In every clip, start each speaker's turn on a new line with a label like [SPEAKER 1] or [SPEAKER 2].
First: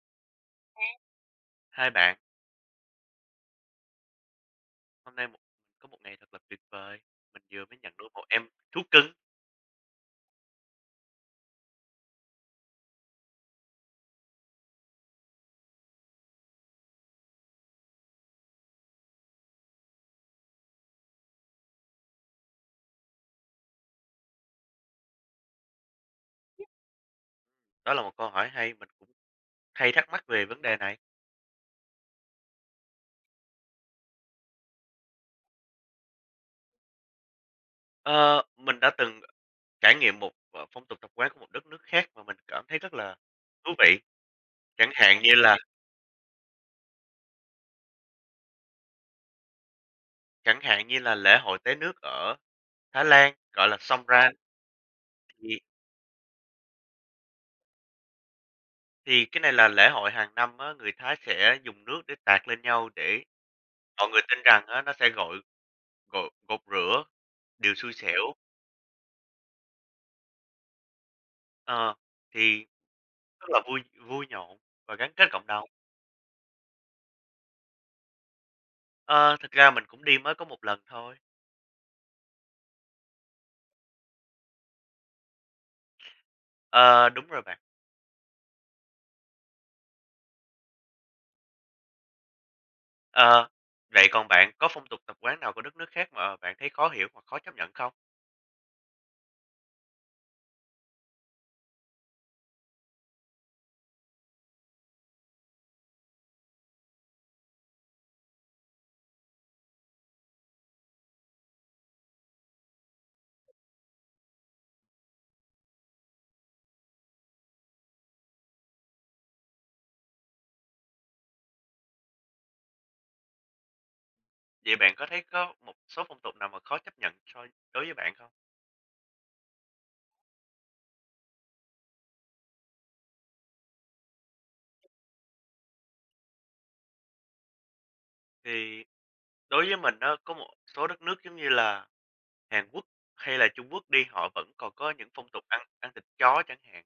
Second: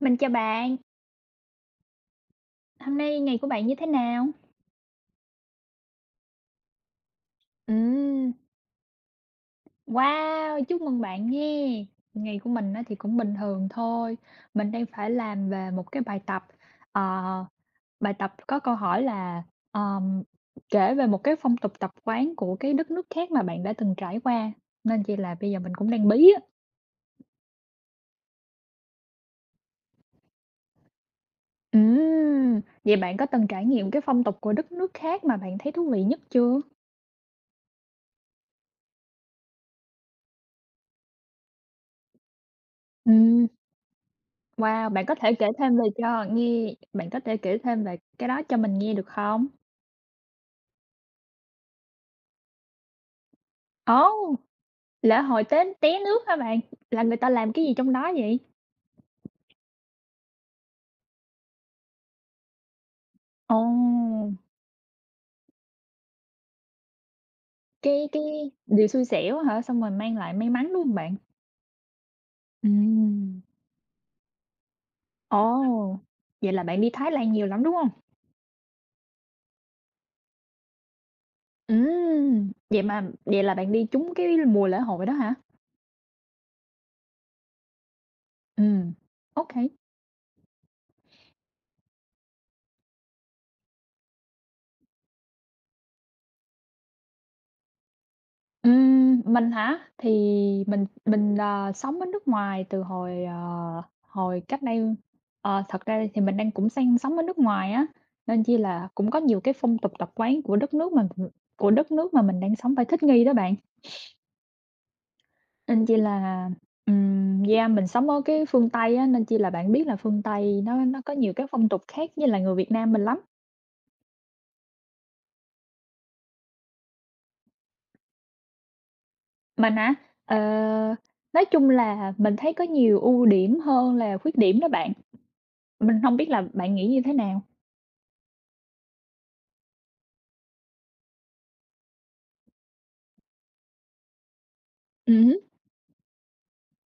[SPEAKER 1] Mình chào bạn,
[SPEAKER 2] Hai bạn,
[SPEAKER 1] hôm nay ngày của bạn như thế nào?
[SPEAKER 2] hôm nay một có một ngày thật là tuyệt vời. Mình vừa mới nhận được một
[SPEAKER 1] Ừm.
[SPEAKER 2] em thú cưng.
[SPEAKER 1] Wow, chúc mừng bạn nghe. Ngày của mình á thì cũng bình thường thôi. Mình đang phải làm về một cái bài tập, ờ, bài tập có câu hỏi là, ờm, kể về một cái phong tục tập quán của cái đất nước khác mà bạn đã từng trải qua, nên chỉ là bây giờ mình cũng đang bí á.
[SPEAKER 2] Đó là một câu hỏi hay, mình cũng hay thắc mắc về vấn đề này.
[SPEAKER 1] Ừm. Vậy bạn có từng trải nghiệm cái phong tục của đất nước khác mà bạn thấy thú vị nhất chưa?
[SPEAKER 2] Ờ, mình đã từng trải nghiệm một phong tục tập quán của một đất nước khác mà mình cảm thấy rất là thú vị.
[SPEAKER 1] Wow,
[SPEAKER 2] Chẳng hạn như là
[SPEAKER 1] bạn có thể kể thêm về cái đó cho mình nghe được không?
[SPEAKER 2] chẳng hạn như là lễ hội té nước ở Thái Lan, gọi là
[SPEAKER 1] Ồ,
[SPEAKER 2] Songkran.
[SPEAKER 1] oh, lễ hội
[SPEAKER 2] thì
[SPEAKER 1] té nước hả bạn? Là người ta làm cái gì trong đó vậy?
[SPEAKER 2] thì cái này là lễ hội hàng năm á, người Thái sẽ dùng nước để tạt lên nhau để
[SPEAKER 1] Ồ,
[SPEAKER 2] mọi người
[SPEAKER 1] oh,
[SPEAKER 2] tin rằng á, nó sẽ gột rửa điều xui
[SPEAKER 1] cái
[SPEAKER 2] xẻo.
[SPEAKER 1] điều xui xẻo hả? Xong rồi mang lại may mắn, đúng không bạn?
[SPEAKER 2] Ờ, thì
[SPEAKER 1] Ừm.
[SPEAKER 2] Rất là vui vui nhộn và gắn kết cộng đồng.
[SPEAKER 1] Ồ, vậy là bạn đi Thái Lan nhiều lắm, đúng không?
[SPEAKER 2] Ờ, thực ra mình cũng đi mới có một lần thôi.
[SPEAKER 1] Ừm. Vậy là bạn đi trúng cái mùa lễ hội đó hả?
[SPEAKER 2] Ờ, đúng rồi bạn.
[SPEAKER 1] Ừm. OK.
[SPEAKER 2] Ờ, Vậy còn bạn có phong tục tập quán nào của đất nước khác mà bạn thấy khó hiểu hoặc khó chấp nhận không?
[SPEAKER 1] Mình hả? Thì mình sống ở nước ngoài từ hồi cách đây thật ra thì mình đang cũng sang sống ở nước ngoài á, nên chỉ là cũng có nhiều cái phong tục tập quán của đất nước mà mình đang sống phải thích nghi đó bạn. Nên chỉ là, yeah, mình sống ở cái phương Tây á, nên chỉ là bạn biết là phương Tây nó có nhiều cái phong tục khác với là người Việt Nam mình lắm.
[SPEAKER 2] Vậy bạn có thấy có một số phong tục nào mà khó chấp nhận so đối với bạn không?
[SPEAKER 1] Mình hả? Ờ, nói chung là mình thấy có nhiều ưu điểm hơn là khuyết điểm đó bạn. Mình hông biết là bạn nghĩ như thế nào?
[SPEAKER 2] Thì đối với mình á, có một số đất nước giống như là Hàn Quốc hay là Trung Quốc đi, họ vẫn còn có những phong
[SPEAKER 1] Hứm.
[SPEAKER 2] tục ăn ăn thịt chó chẳng hạn.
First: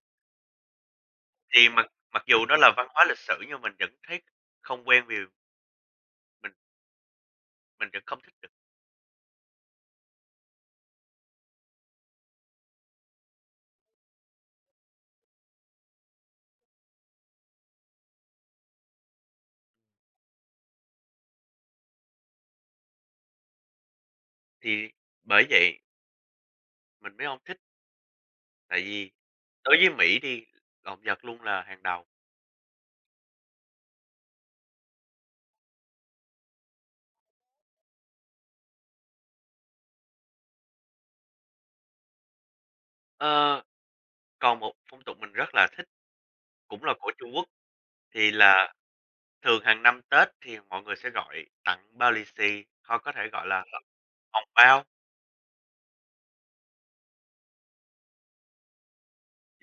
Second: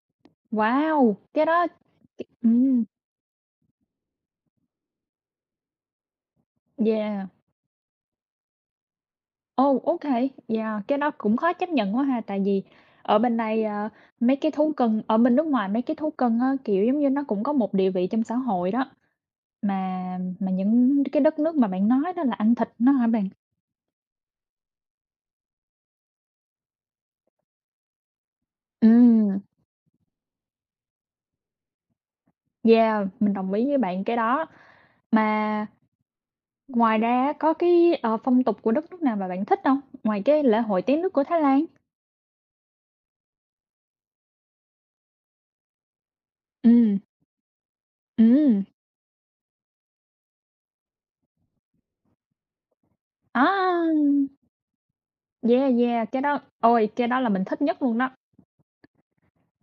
[SPEAKER 1] Wow! Cái đó
[SPEAKER 2] Thì mặc mặc dù nó là
[SPEAKER 1] ừm,
[SPEAKER 2] văn hóa lịch sử nhưng mình vẫn thấy không quen, vì mình
[SPEAKER 1] yeah,
[SPEAKER 2] mình vẫn không thích được.
[SPEAKER 1] oh, okay, yeah, cái đó cũng khó chấp nhận quá ha, tại vì ở bên đây, mấy cái thú cưng á, kiểu, giống như, nó cũng có một địa vị trong xã hội đó, mà mà những cái đất nước mà bạn nói đó là ăn thịt nó hả bạn?
[SPEAKER 2] Thì bởi vậy mình mới không thích, tại vì
[SPEAKER 1] Ừm.
[SPEAKER 2] đối với Mỹ đi, động vật luôn là hàng đầu.
[SPEAKER 1] Yeah, mình đồng ý với bạn cái đó. Mà ngoài ra á, có cái, phong tục của đất nước nào mà bạn thích hông? Ngoài cái lễ hội Té nước của Thái Lan?
[SPEAKER 2] Ơ, còn một phong tục mình rất là thích, cũng là
[SPEAKER 1] Ừm,
[SPEAKER 2] của Trung Quốc, thì
[SPEAKER 1] ừm.
[SPEAKER 2] là thường hàng năm Tết thì mọi người sẽ gọi tặng bao lì xì, hoặc có thể
[SPEAKER 1] À!
[SPEAKER 2] gọi là hồng bao.
[SPEAKER 1] Yeah, yeah, cái đó là mình thích nhất luôn đó.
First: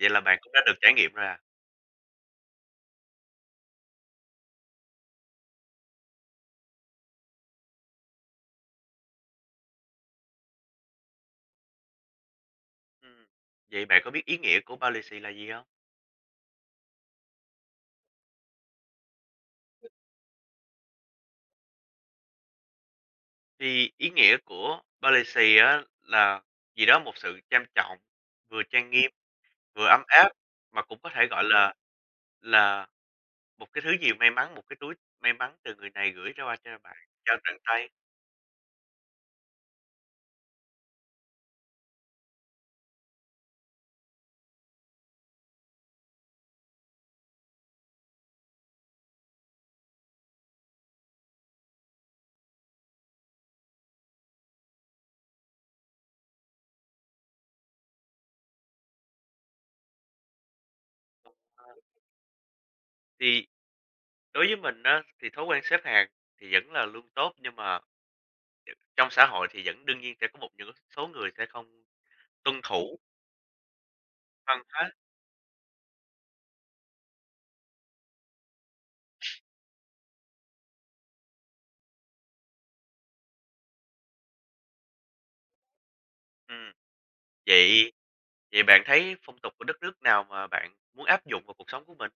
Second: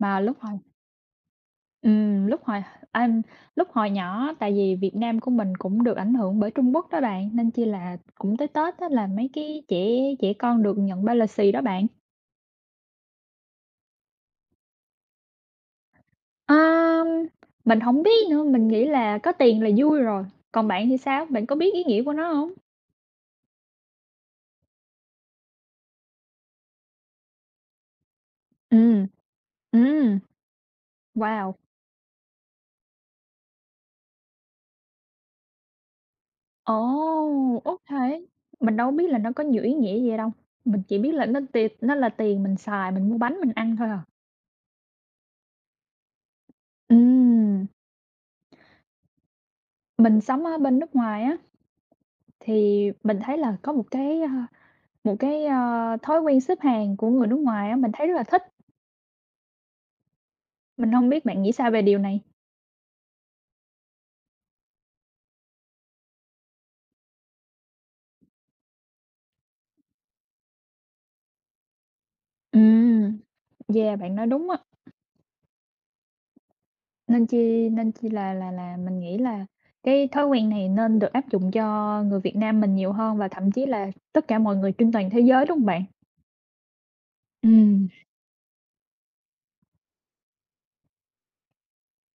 [SPEAKER 2] Vậy là
[SPEAKER 1] lúc
[SPEAKER 2] bạn cũng
[SPEAKER 1] hồi
[SPEAKER 2] đã được trải nghiệm rồi à.
[SPEAKER 1] ừm, lúc hồi anh lúc hồi nhỏ tại vì Việt Nam của mình cũng được ảnh hưởng bởi Trung Quốc đó bạn, nên chi là cũng tới Tết á là mấy cái trẻ trẻ con được nhận ba lì xì đó bạn.
[SPEAKER 2] Ừm, vậy bạn có biết ý nghĩa của bao lì xì là gì hông?
[SPEAKER 1] À, mình không biết nữa, mình nghĩ là có tiền là vui rồi, còn bạn thì sao? Bạn có biết ý nghĩa của nó không?
[SPEAKER 2] Thì ý nghĩa của bao lì xì á là gì đó, một sự trang trọng, vừa trang
[SPEAKER 1] Ừm,
[SPEAKER 2] nghiêm, vừa ấm
[SPEAKER 1] ừm,
[SPEAKER 2] áp, mà cũng có thể gọi
[SPEAKER 1] wow!
[SPEAKER 2] là một cái thứ gì may mắn, một cái túi may mắn từ người này gửi ra qua
[SPEAKER 1] Ồ!
[SPEAKER 2] cho bạn, trao tận
[SPEAKER 1] Ô,
[SPEAKER 2] tay.
[SPEAKER 1] mình đâu biết là nó có nhiều ý nghĩa gì đâu, mình chỉ biết là nó là tiền mình xài, mình mua bánh, mình ăn thôi à. Ừm, mình sống ở bên nước ngoài á, thì mình thấy là có một cái thói quen xếp hàng của người nước ngoài á, mình thấy rất là thích, mình không biết bạn nghĩ
[SPEAKER 2] Ờ,
[SPEAKER 1] sao về điều này?
[SPEAKER 2] Thì đối với mình á, thì thói quen xếp hàng thì vẫn là luôn tốt, nhưng mà trong xã hội thì vẫn đương nhiên sẽ có một những số người sẽ không tuân thủ
[SPEAKER 1] Ừm, yeah, bạn nói đúng á,
[SPEAKER 2] văn hóa.
[SPEAKER 1] nên chi là là mình nghĩ là cái thói quen này nên được áp dụng cho người Việt Nam mình nhiều hơn và thậm chí là tất cả mọi người trên toàn thế giới, đúng không bạn?
[SPEAKER 2] Ừm,
[SPEAKER 1] Ừ.
[SPEAKER 2] vậy vậy bạn thấy phong tục của đất nước nào mà bạn muốn áp dụng vào cuộc sống của mình?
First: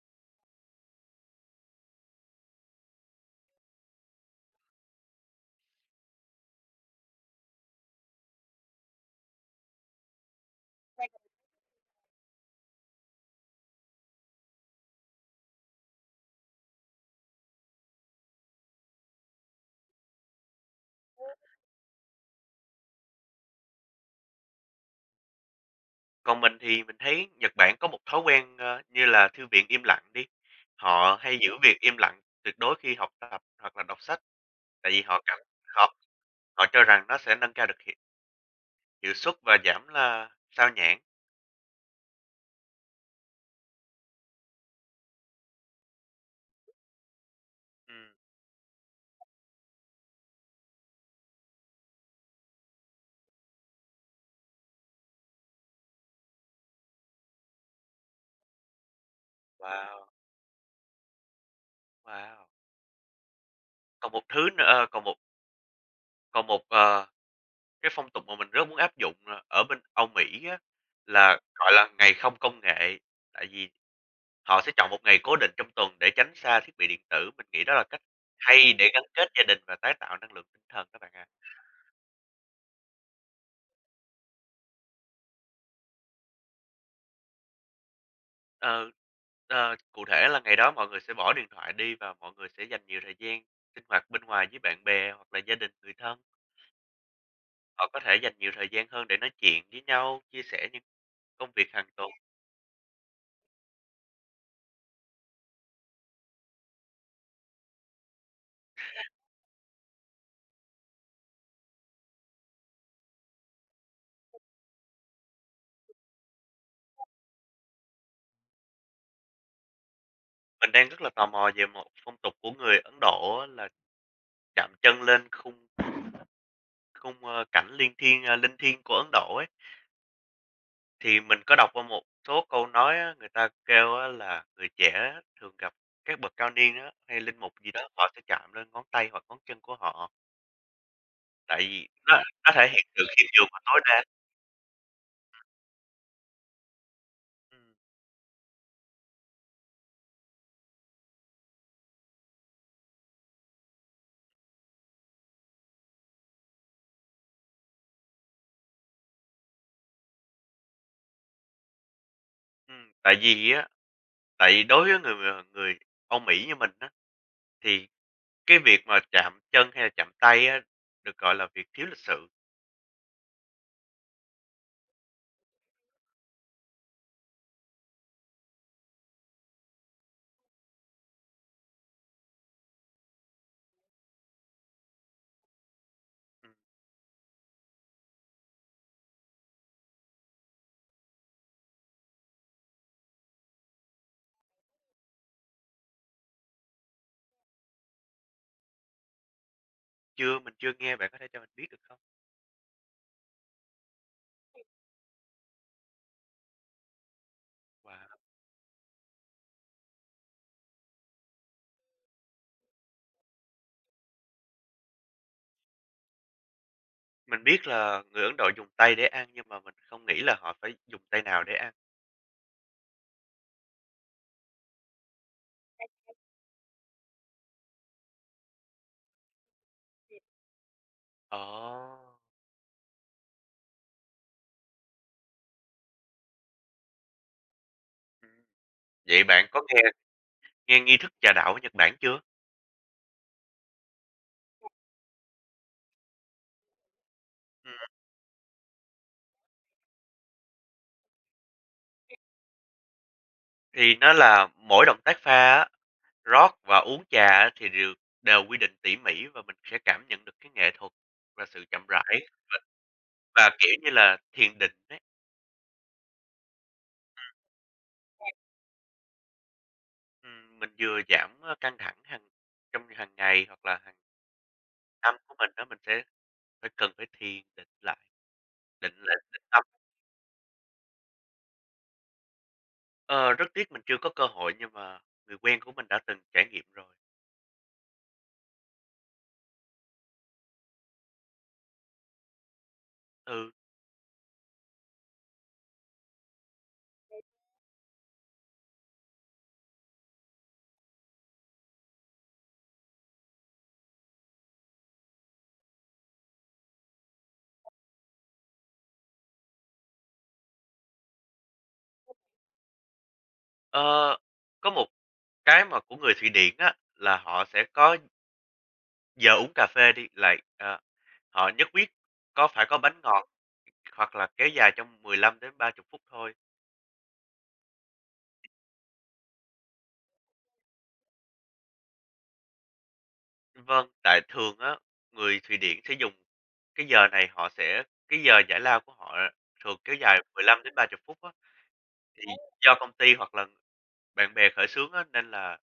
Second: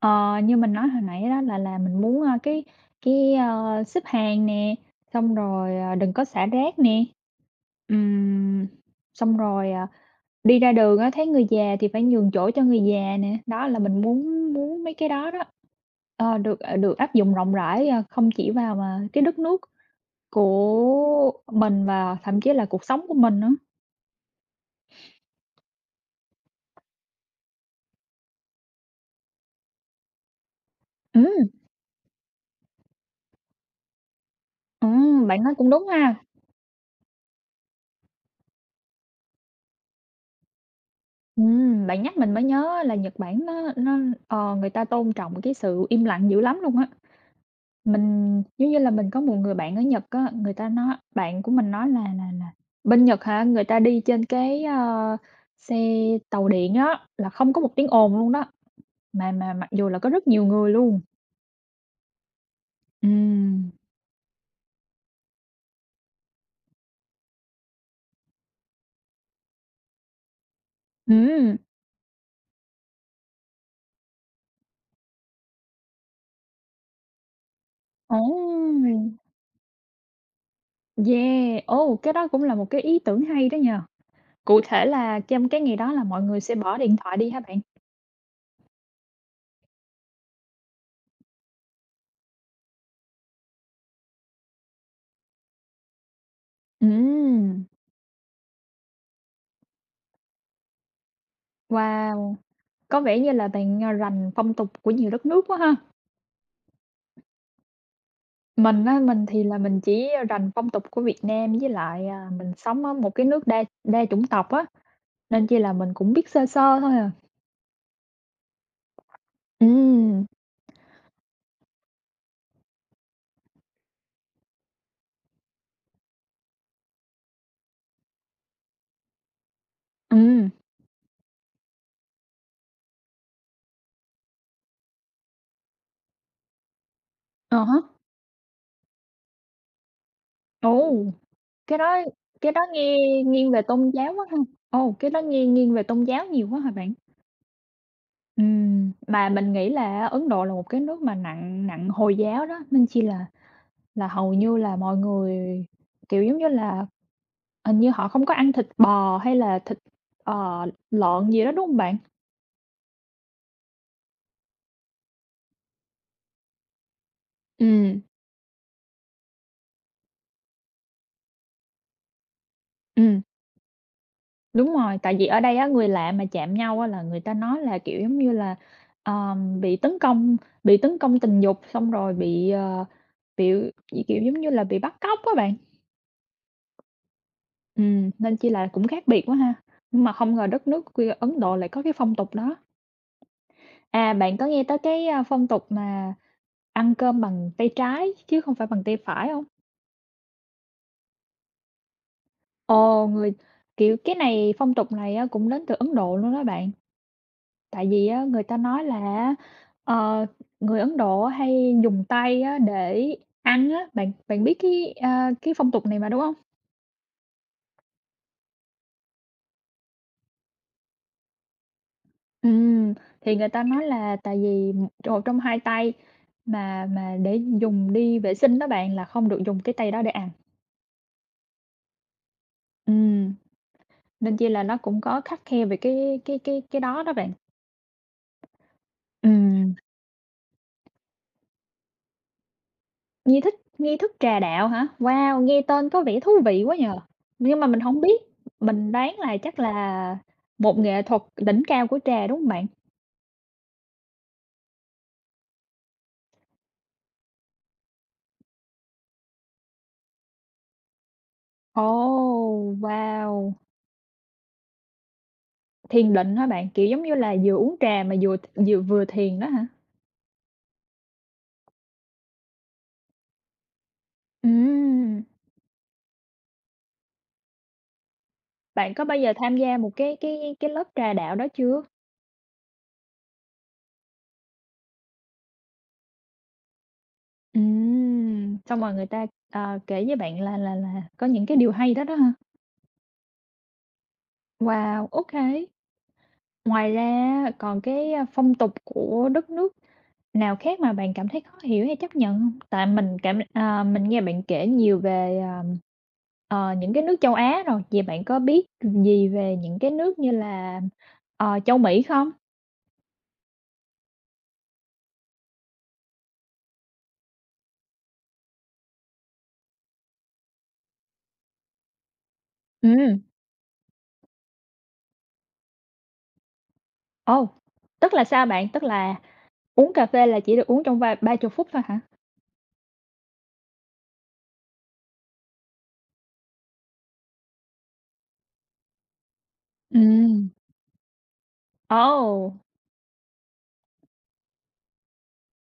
[SPEAKER 1] Ờ, Như mình nói hồi nãy đó là mình muốn, cái xếp hàng nè, xong rồi, đừng có xả rác nè. Ừm, Xong rồi, à, đi ra đường á, thấy người già thì phải nhường chỗ cho người già nè, đó là mình muốn muốn mấy cái đó đó, được áp dụng rộng rãi, không chỉ vào mà cái đất nước của mình và thậm chí là cuộc sống của mình nữa.
[SPEAKER 2] Còn mình thì mình thấy Nhật Bản có một thói quen, như là thư viện im lặng đi, họ hay
[SPEAKER 1] Ừm.
[SPEAKER 2] giữ việc im lặng tuyệt đối khi học tập hoặc là đọc sách, tại vì họ cảm
[SPEAKER 1] Bạn nói cũng đúng
[SPEAKER 2] họ
[SPEAKER 1] ha.
[SPEAKER 2] Họ cho rằng nó sẽ nâng cao được hiệu hiệu suất và giảm là sao nhãng.
[SPEAKER 1] Bạn nhắc mình mới nhớ là Nhật Bản nó người ta tôn trọng cái sự im lặng dữ lắm luôn á.
[SPEAKER 2] Ừm,
[SPEAKER 1] Mình giống như là mình có một người bạn ở Nhật á, người ta nói bạn của mình nói là "Bên Nhật hả, người ta đi trên cái xe tàu điện á, là không có một tiếng ồn luôn đó, mà mặc dù là
[SPEAKER 2] wow,
[SPEAKER 1] có rất nhiều người luôn."
[SPEAKER 2] wow!
[SPEAKER 1] Ừm.
[SPEAKER 2] Còn một thứ nữa, còn một, ờ, cái phong tục mà mình rất muốn áp dụng, ở bên Âu Mỹ á, là,
[SPEAKER 1] Ừm,
[SPEAKER 2] gọi là, ngày không công nghệ. Tại vì họ sẽ chọn một ngày cố định trong tuần để tránh xa thiết bị điện tử, mình nghĩ đó là cách
[SPEAKER 1] ồ,
[SPEAKER 2] hay để gắn kết gia đình và tái tạo năng lượng tinh thần các bạn ạ.
[SPEAKER 1] yeah, ồ, cái đó cũng là một cái ý tưởng hay đó nhờ. Cụ thể là trong cái ngày đó là mọi người sẽ bỏ điện thoại đi hả bạn?
[SPEAKER 2] Ờ, cụ thể là ngày đó mọi người sẽ bỏ điện thoại đi và mọi người sẽ dành nhiều thời gian sinh hoạt bên ngoài với bạn bè hoặc là gia đình, người thân.
[SPEAKER 1] Ừm.
[SPEAKER 2] Họ có thể dành nhiều thời gian hơn để nói chuyện với nhau, chia sẻ những công việc hàng tuần.
[SPEAKER 1] Wow! Có vẻ như là bạn, à, rành phong tục của nhiều đất nước quá ha. Mình á, mình thì là mình chỉ rành phong tục của Việt Nam với lại, à, mình sống ở một cái nước đa đa chủng tộc á, nên chỉ là mình cũng biết sơ sơ thôi à. Ừ,
[SPEAKER 2] Mình đang rất là tò mò về một phong tục của người Ấn Độ á, là chạm chân lên khung khung, ơ, cảnh liên thiên, a, linh thiêng của Ấn Độ ấy.
[SPEAKER 1] ừ,
[SPEAKER 2] Thì mình có đọc qua một số câu nói á, người ta kêu á là người trẻ thường gặp các bậc cao niên á, hay linh mục
[SPEAKER 1] à
[SPEAKER 2] gì
[SPEAKER 1] há.
[SPEAKER 2] đó, họ sẽ chạm lên ngón tay hoặc ngón chân của họ,
[SPEAKER 1] Ồ,
[SPEAKER 2] tại
[SPEAKER 1] cái
[SPEAKER 2] vì
[SPEAKER 1] đó
[SPEAKER 2] nó
[SPEAKER 1] cái đó
[SPEAKER 2] thể hiện
[SPEAKER 1] nghe
[SPEAKER 2] sự khiêm nhường
[SPEAKER 1] nghiêng
[SPEAKER 2] và
[SPEAKER 1] về
[SPEAKER 2] tối
[SPEAKER 1] tôn
[SPEAKER 2] đa.
[SPEAKER 1] giáo quá ha. Ồ, cái đó nghe nghiêng về tôn giáo nhiều quá hả bạn?
[SPEAKER 2] Ừm,
[SPEAKER 1] Ừ, mà mình nghĩ là Ấn Độ là một cái nước mà nặng nặng Hồi giáo đó, nên chỉ là hầu như là mọi người, kiểu, giống như là, hình như họ không có ăn thịt bò hay là thịt, ờ, lợn gì đó, đúng không bạn?
[SPEAKER 2] ừm, tại vì á tại vì đối với người, người Âu Mỹ như mình á, thì
[SPEAKER 1] Ừ,
[SPEAKER 2] cái việc mà chạm chân hay là chạm tay á, được gọi là việc thiếu lịch sự.
[SPEAKER 1] ừm. Đúng rồi, tại vì ở đây á, người lạ mà chạm nhau á, là người ta nói là, kiểu, giống như là, ờm, bị tấn công bị tấn công tình dục, xong rồi bị, ờ, bị bị, kiểu, giống như là, bị bắt cóc á bạn.
[SPEAKER 2] Ừm,
[SPEAKER 1] Ừ, nên chỉ là cũng khác biệt quá ha, nhưng mà không ngờ đất nước quê Ấn Độ lại có cái phong tục đó. À, bạn có nghe tới cái, phong tục mà ăn cơm bằng tay trái chứ không phải bằng tay phải không?
[SPEAKER 2] chưa, mình chưa nghe, bạn có thể cho mình biết được không?
[SPEAKER 1] Ồ, kiểu, cái này phong tục này á cũng đến từ Ấn Độ luôn đó bạn. Tại
[SPEAKER 2] Wow!
[SPEAKER 1] vì á, người ta nói là ờ, người Ấn Độ hay dùng tay á để ăn á, bạn bạn biết cái, cái phong tục này mà, đúng không?
[SPEAKER 2] Mình biết là người Ấn Độ dùng tay để ăn, nhưng mà mình không nghĩ là họ phải dùng tay nào để ăn.
[SPEAKER 1] Ừ, thì người ta nói là tại vì một một trong hai tay mà để dùng đi vệ sinh đó bạn, là không được dùng cái tay đó để ăn.
[SPEAKER 2] Ồ!
[SPEAKER 1] Ừm. Nên chi là nó cũng có khắt khe về cái đó đó bạn.
[SPEAKER 2] Ừm, vậy bạn có
[SPEAKER 1] Ừm,
[SPEAKER 2] nghe nghe nghi thức trà đạo ở Nhật Bản chưa?
[SPEAKER 1] nghi thức trà đạo hả? Wow, nghe tên có vẻ thú vị quá nhờ. Nhưng mà mình
[SPEAKER 2] Ừm,
[SPEAKER 1] không biết, mình đoán là chắc là một nghệ thuật đỉnh cao của trà, đúng hông bạn?
[SPEAKER 2] thì nó là mỗi động tác pha á, rót và uống trà á thì đều đều quy định tỉ mỉ, và mình sẽ cảm nhận được cái nghệ thuật và sự chậm
[SPEAKER 1] Ồ,
[SPEAKER 2] rãi và,
[SPEAKER 1] wow!
[SPEAKER 2] kiểu như là, thiền định ấy.
[SPEAKER 1] Thiền định hả bạn? Kiểu, giống như là vừa uống trà mà vừa vừa vừa thiền đó hả?
[SPEAKER 2] Mình vừa giảm, căng thẳng trong hàng ngày hoặc là hàng năm
[SPEAKER 1] Ừm,
[SPEAKER 2] của mình, đó mình sẽ cần phải thiền định
[SPEAKER 1] bạn có
[SPEAKER 2] lại
[SPEAKER 1] bao giờ
[SPEAKER 2] tĩnh
[SPEAKER 1] tham
[SPEAKER 2] tâm.
[SPEAKER 1] gia một cái lớp trà đạo đó chưa?
[SPEAKER 2] Ờ, rất tiếc mình chưa có cơ hội nhưng mà người quen của mình đã từng trải nghiệm rồi.
[SPEAKER 1] Xong rồi người ta, kể với bạn là có những cái điều hay đó đó hả?
[SPEAKER 2] Ừ,
[SPEAKER 1] Wow, ô. Ngoài ra còn cái, phong tục của đất nước nào khác mà bạn cảm thấy khó hiểu hay chấp nhận hông? Tại mình nghe bạn kể nhiều về, những cái nước châu Á rồi, vậy bạn có biết gì về những cái nước như là, châu Mỹ không?
[SPEAKER 2] ờ, có một cái mà của người Thụy Điển á, là họ sẽ có giờ uống cà phê đi, họ nhất quyết có phải có bánh
[SPEAKER 1] Ừ,
[SPEAKER 2] ngọt hoặc là kéo dài trong 15 đến 30 phút thôi.
[SPEAKER 1] ồ, tức là sao bạn? Tức là uống cà phê là chỉ được uống trong vài ba chục phút thôi hả?
[SPEAKER 2] Vâng, tại thường á, người Thụy Điển sẽ dùng cái giờ này họ sẽ cái giờ giải lao của họ thường kéo
[SPEAKER 1] Ừ,
[SPEAKER 2] dài 15 đến 30 phút á, thì
[SPEAKER 1] ồ,
[SPEAKER 2] do công ty hoặc là bạn bè khởi xướng á, nên là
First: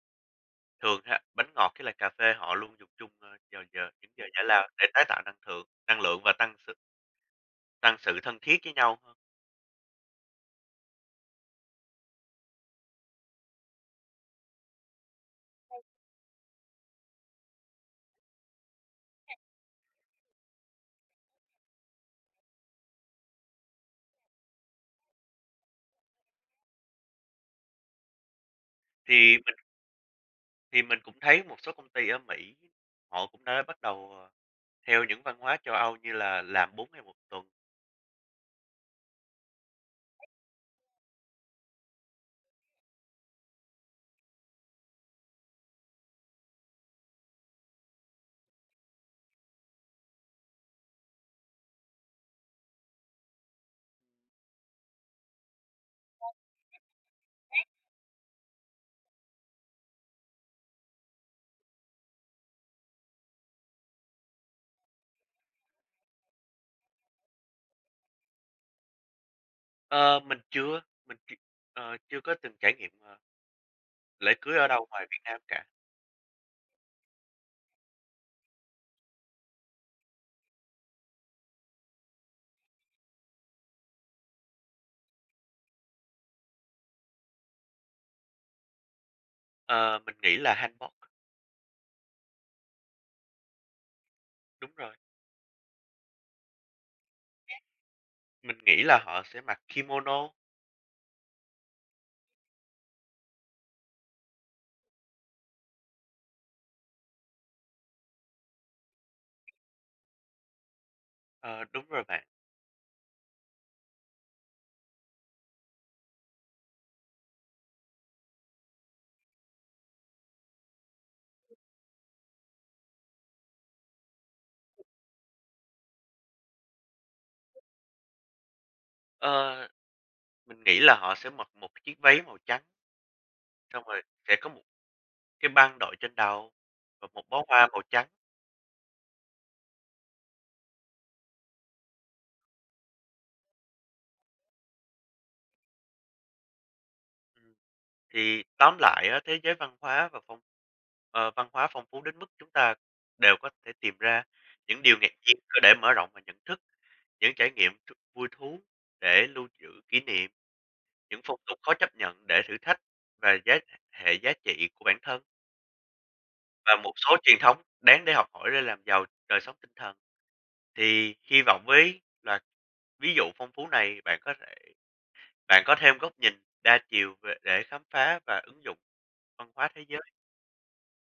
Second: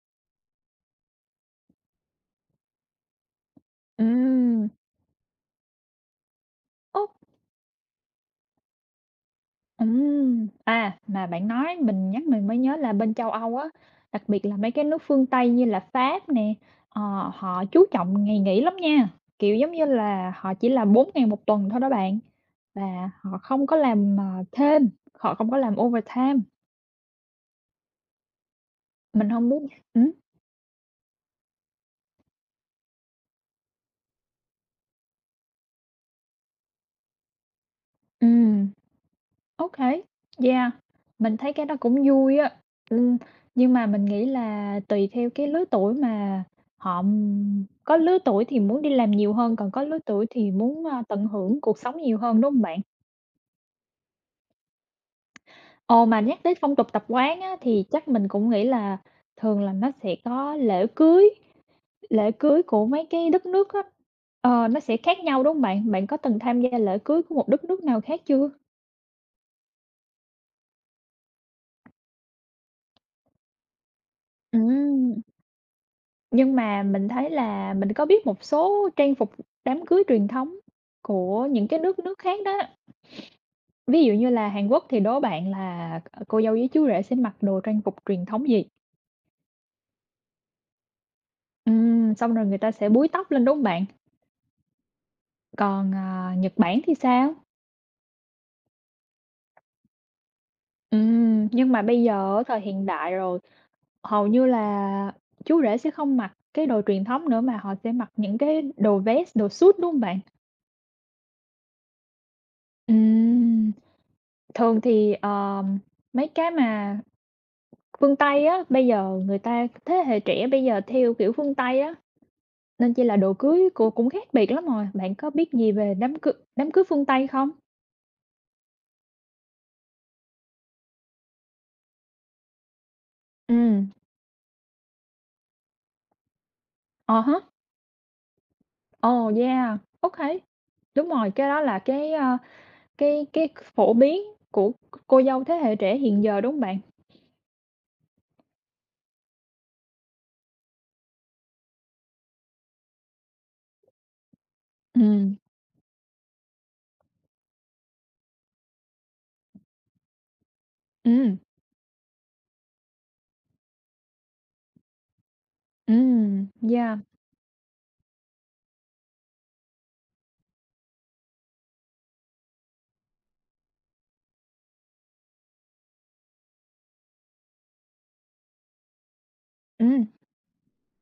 [SPEAKER 2] thường ha, bánh ngọt với lại cà phê họ luôn dùng chung, vào những giờ giải lao
[SPEAKER 1] ừ,
[SPEAKER 2] để tái tạo năng lượng và
[SPEAKER 1] ô.
[SPEAKER 2] tăng sự thân thiết với nhau hơn.
[SPEAKER 1] À, mà bạn nói mình nhắc mình mới nhớ là bên châu Âu á, đặc biệt là mấy cái nước phương Tây như là Pháp nè, ờ, họ chú trọng ngày nghỉ lắm nha, kiểu, giống như là, họ chỉ làm 4 ngày một tuần thôi đó bạn, và họ không có làm, thêm, họ không có làm overtime, mình
[SPEAKER 2] Thì
[SPEAKER 1] không
[SPEAKER 2] mình
[SPEAKER 1] biết ừm,
[SPEAKER 2] thì mình cũng thấy một số công ty ở Mỹ họ cũng đã bắt đầu, theo những văn hóa châu Âu như là làm 4 ngày một tuần.
[SPEAKER 1] ừm. OK, yeah, mình thấy cái đó cũng vui á, ừm, nhưng mà mình nghĩ là tùy theo cái lứa tuổi mà họ, có lứa tuổi thì muốn đi làm nhiều hơn, còn có lứa tuổi thì muốn, tận hưởng cuộc sống nhiều hơn, đúng không bạn? Ồ, mà nhắc tới phong tục tập quán á, thì chắc mình cũng nghĩ là thường là nó sẽ có lễ cưới của mấy cái đất nước á, nó sẽ khác nhau, đúng không bạn? Bạn có từng tham gia lễ cưới của một đất nước nào khác chưa?
[SPEAKER 2] Mình chưa, chưa có từng trải nghiệm, lễ cưới ở đâu ngoài Việt
[SPEAKER 1] Ừm.
[SPEAKER 2] Nam cả?
[SPEAKER 1] Nhưng mà mình thấy là mình có biết một số trang phục đám cưới truyền thống của những cái nước nước khác đó. Ví dụ như là Hàn Quốc thì đố bạn là, cô dâu với chú rể sẽ mặc đồ trang phục truyền thống gì?
[SPEAKER 2] Ờ, mình nghĩ là hanbok.
[SPEAKER 1] Xong rồi người ta sẽ búi tóc lên, đúng không bạn?
[SPEAKER 2] Đúng rồi,
[SPEAKER 1] Còn, Nhật Bản thì sao?
[SPEAKER 2] mình nghĩ là họ sẽ mặc kimono.
[SPEAKER 1] Nhưng mà bây giờ ở thời hiện đại rồi, hầu như là chú rể sẽ không mặc cái đồ truyền thống nữa mà họ sẽ mặc những cái đồ vest, đồ suit, đúng không bạn?
[SPEAKER 2] Ờ, đúng rồi bạn.
[SPEAKER 1] Ừm. Thường thì, mấy cái mà phương Tây á, bây giờ người ta thế hệ trẻ bây giờ theo kiểu phương Tây á, nên chỉ là đồ cưới cô cũng khác biệt lắm rồi. Bạn có biết gì về đám cưới phương Tây không?
[SPEAKER 2] Ờ, mình nghĩ là họ sẽ mặc một cái chiếc váy màu trắng,
[SPEAKER 1] Ừ,
[SPEAKER 2] xong rồi sẽ có một cái băng đội trên đầu và
[SPEAKER 1] à
[SPEAKER 2] một
[SPEAKER 1] hả?
[SPEAKER 2] bó hoa màu trắng.
[SPEAKER 1] Ồ, yeah, OK. Đúng rồi, cái đó là cái, cái phổ biến của cô dâu thế hệ trẻ hiện giờ, đúng không bạn?
[SPEAKER 2] Ừm, thì tóm lại á, thế giới văn hóa phong phú đến mức chúng ta đều có thể tìm ra những điều ngạc nhiên
[SPEAKER 1] Ừ,
[SPEAKER 2] để mở rộng và nhận thức, những trải nghiệm vui thú để lưu trữ kỷ niệm. Những
[SPEAKER 1] ừ,
[SPEAKER 2] phong tục khó chấp nhận để thử thách và hệ giá trị của bản thân, và một
[SPEAKER 1] yeah,
[SPEAKER 2] số truyền thống đáng để học hỏi để làm giàu đời sống tinh thần. Thì hy vọng với loạt ví dụ phong phú này, bạn có thêm góc nhìn đa chiều về để khám phá và ứng dụng văn hóa thế giới.
[SPEAKER 1] ừm.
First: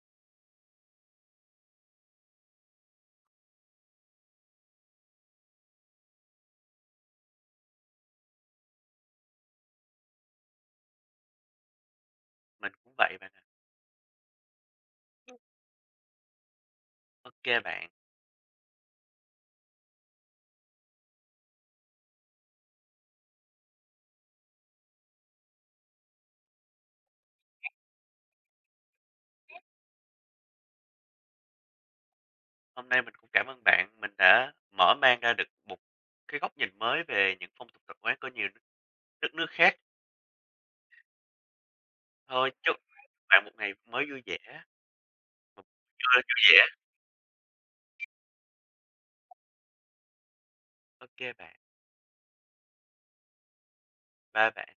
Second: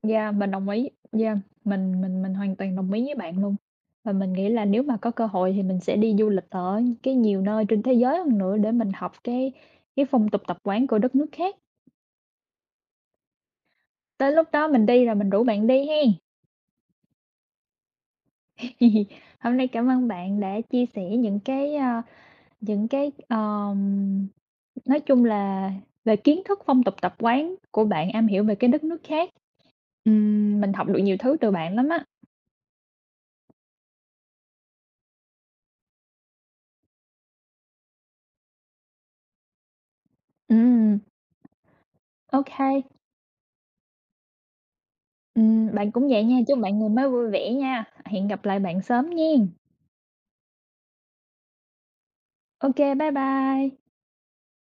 [SPEAKER 1] Dạ, mình đồng ý. Dạ, mình hoàn toàn đồng ý với bạn luôn. Và mình nghĩ là nếu mà có cơ hội thì mình sẽ đi du lịch ở cái nhiều nơi trên thế giới hơn nữa để mình học cái phong tục tập quán của đất nước khác.
[SPEAKER 2] Mình cũng vậy bạn ạ.
[SPEAKER 1] Tới lúc đó mình đi rồi mình
[SPEAKER 2] OK
[SPEAKER 1] rủ bạn đi hen.
[SPEAKER 2] bạn,
[SPEAKER 1] Hôm nay cảm ơn bạn đã chia sẻ những cái, những cái, ờm, nói chung là về kiến thức phong tục tập quán của bạn am hiểu về cái đất nước khác. Mình học được nhiều thứ từ bạn lắm á.
[SPEAKER 2] hôm nay mình cũng cảm ơn bạn, mình đã mở mang ra được một cái góc nhìn mới về những phong tục tập quán của nhiều đất nước khác.
[SPEAKER 1] Ừm, ô.
[SPEAKER 2] Thôi, chúc bạn một ngày mới vui vẻ, một
[SPEAKER 1] Bạn cũng
[SPEAKER 2] trưa
[SPEAKER 1] vậy nha,
[SPEAKER 2] vui
[SPEAKER 1] chúc
[SPEAKER 2] vẻ.
[SPEAKER 1] bạn ngày mới vui vẻ nha. Hẹn gặp lại bạn sớm nghen.
[SPEAKER 2] OK bạn.
[SPEAKER 1] OK, bye bye.
[SPEAKER 2] Ba bạn.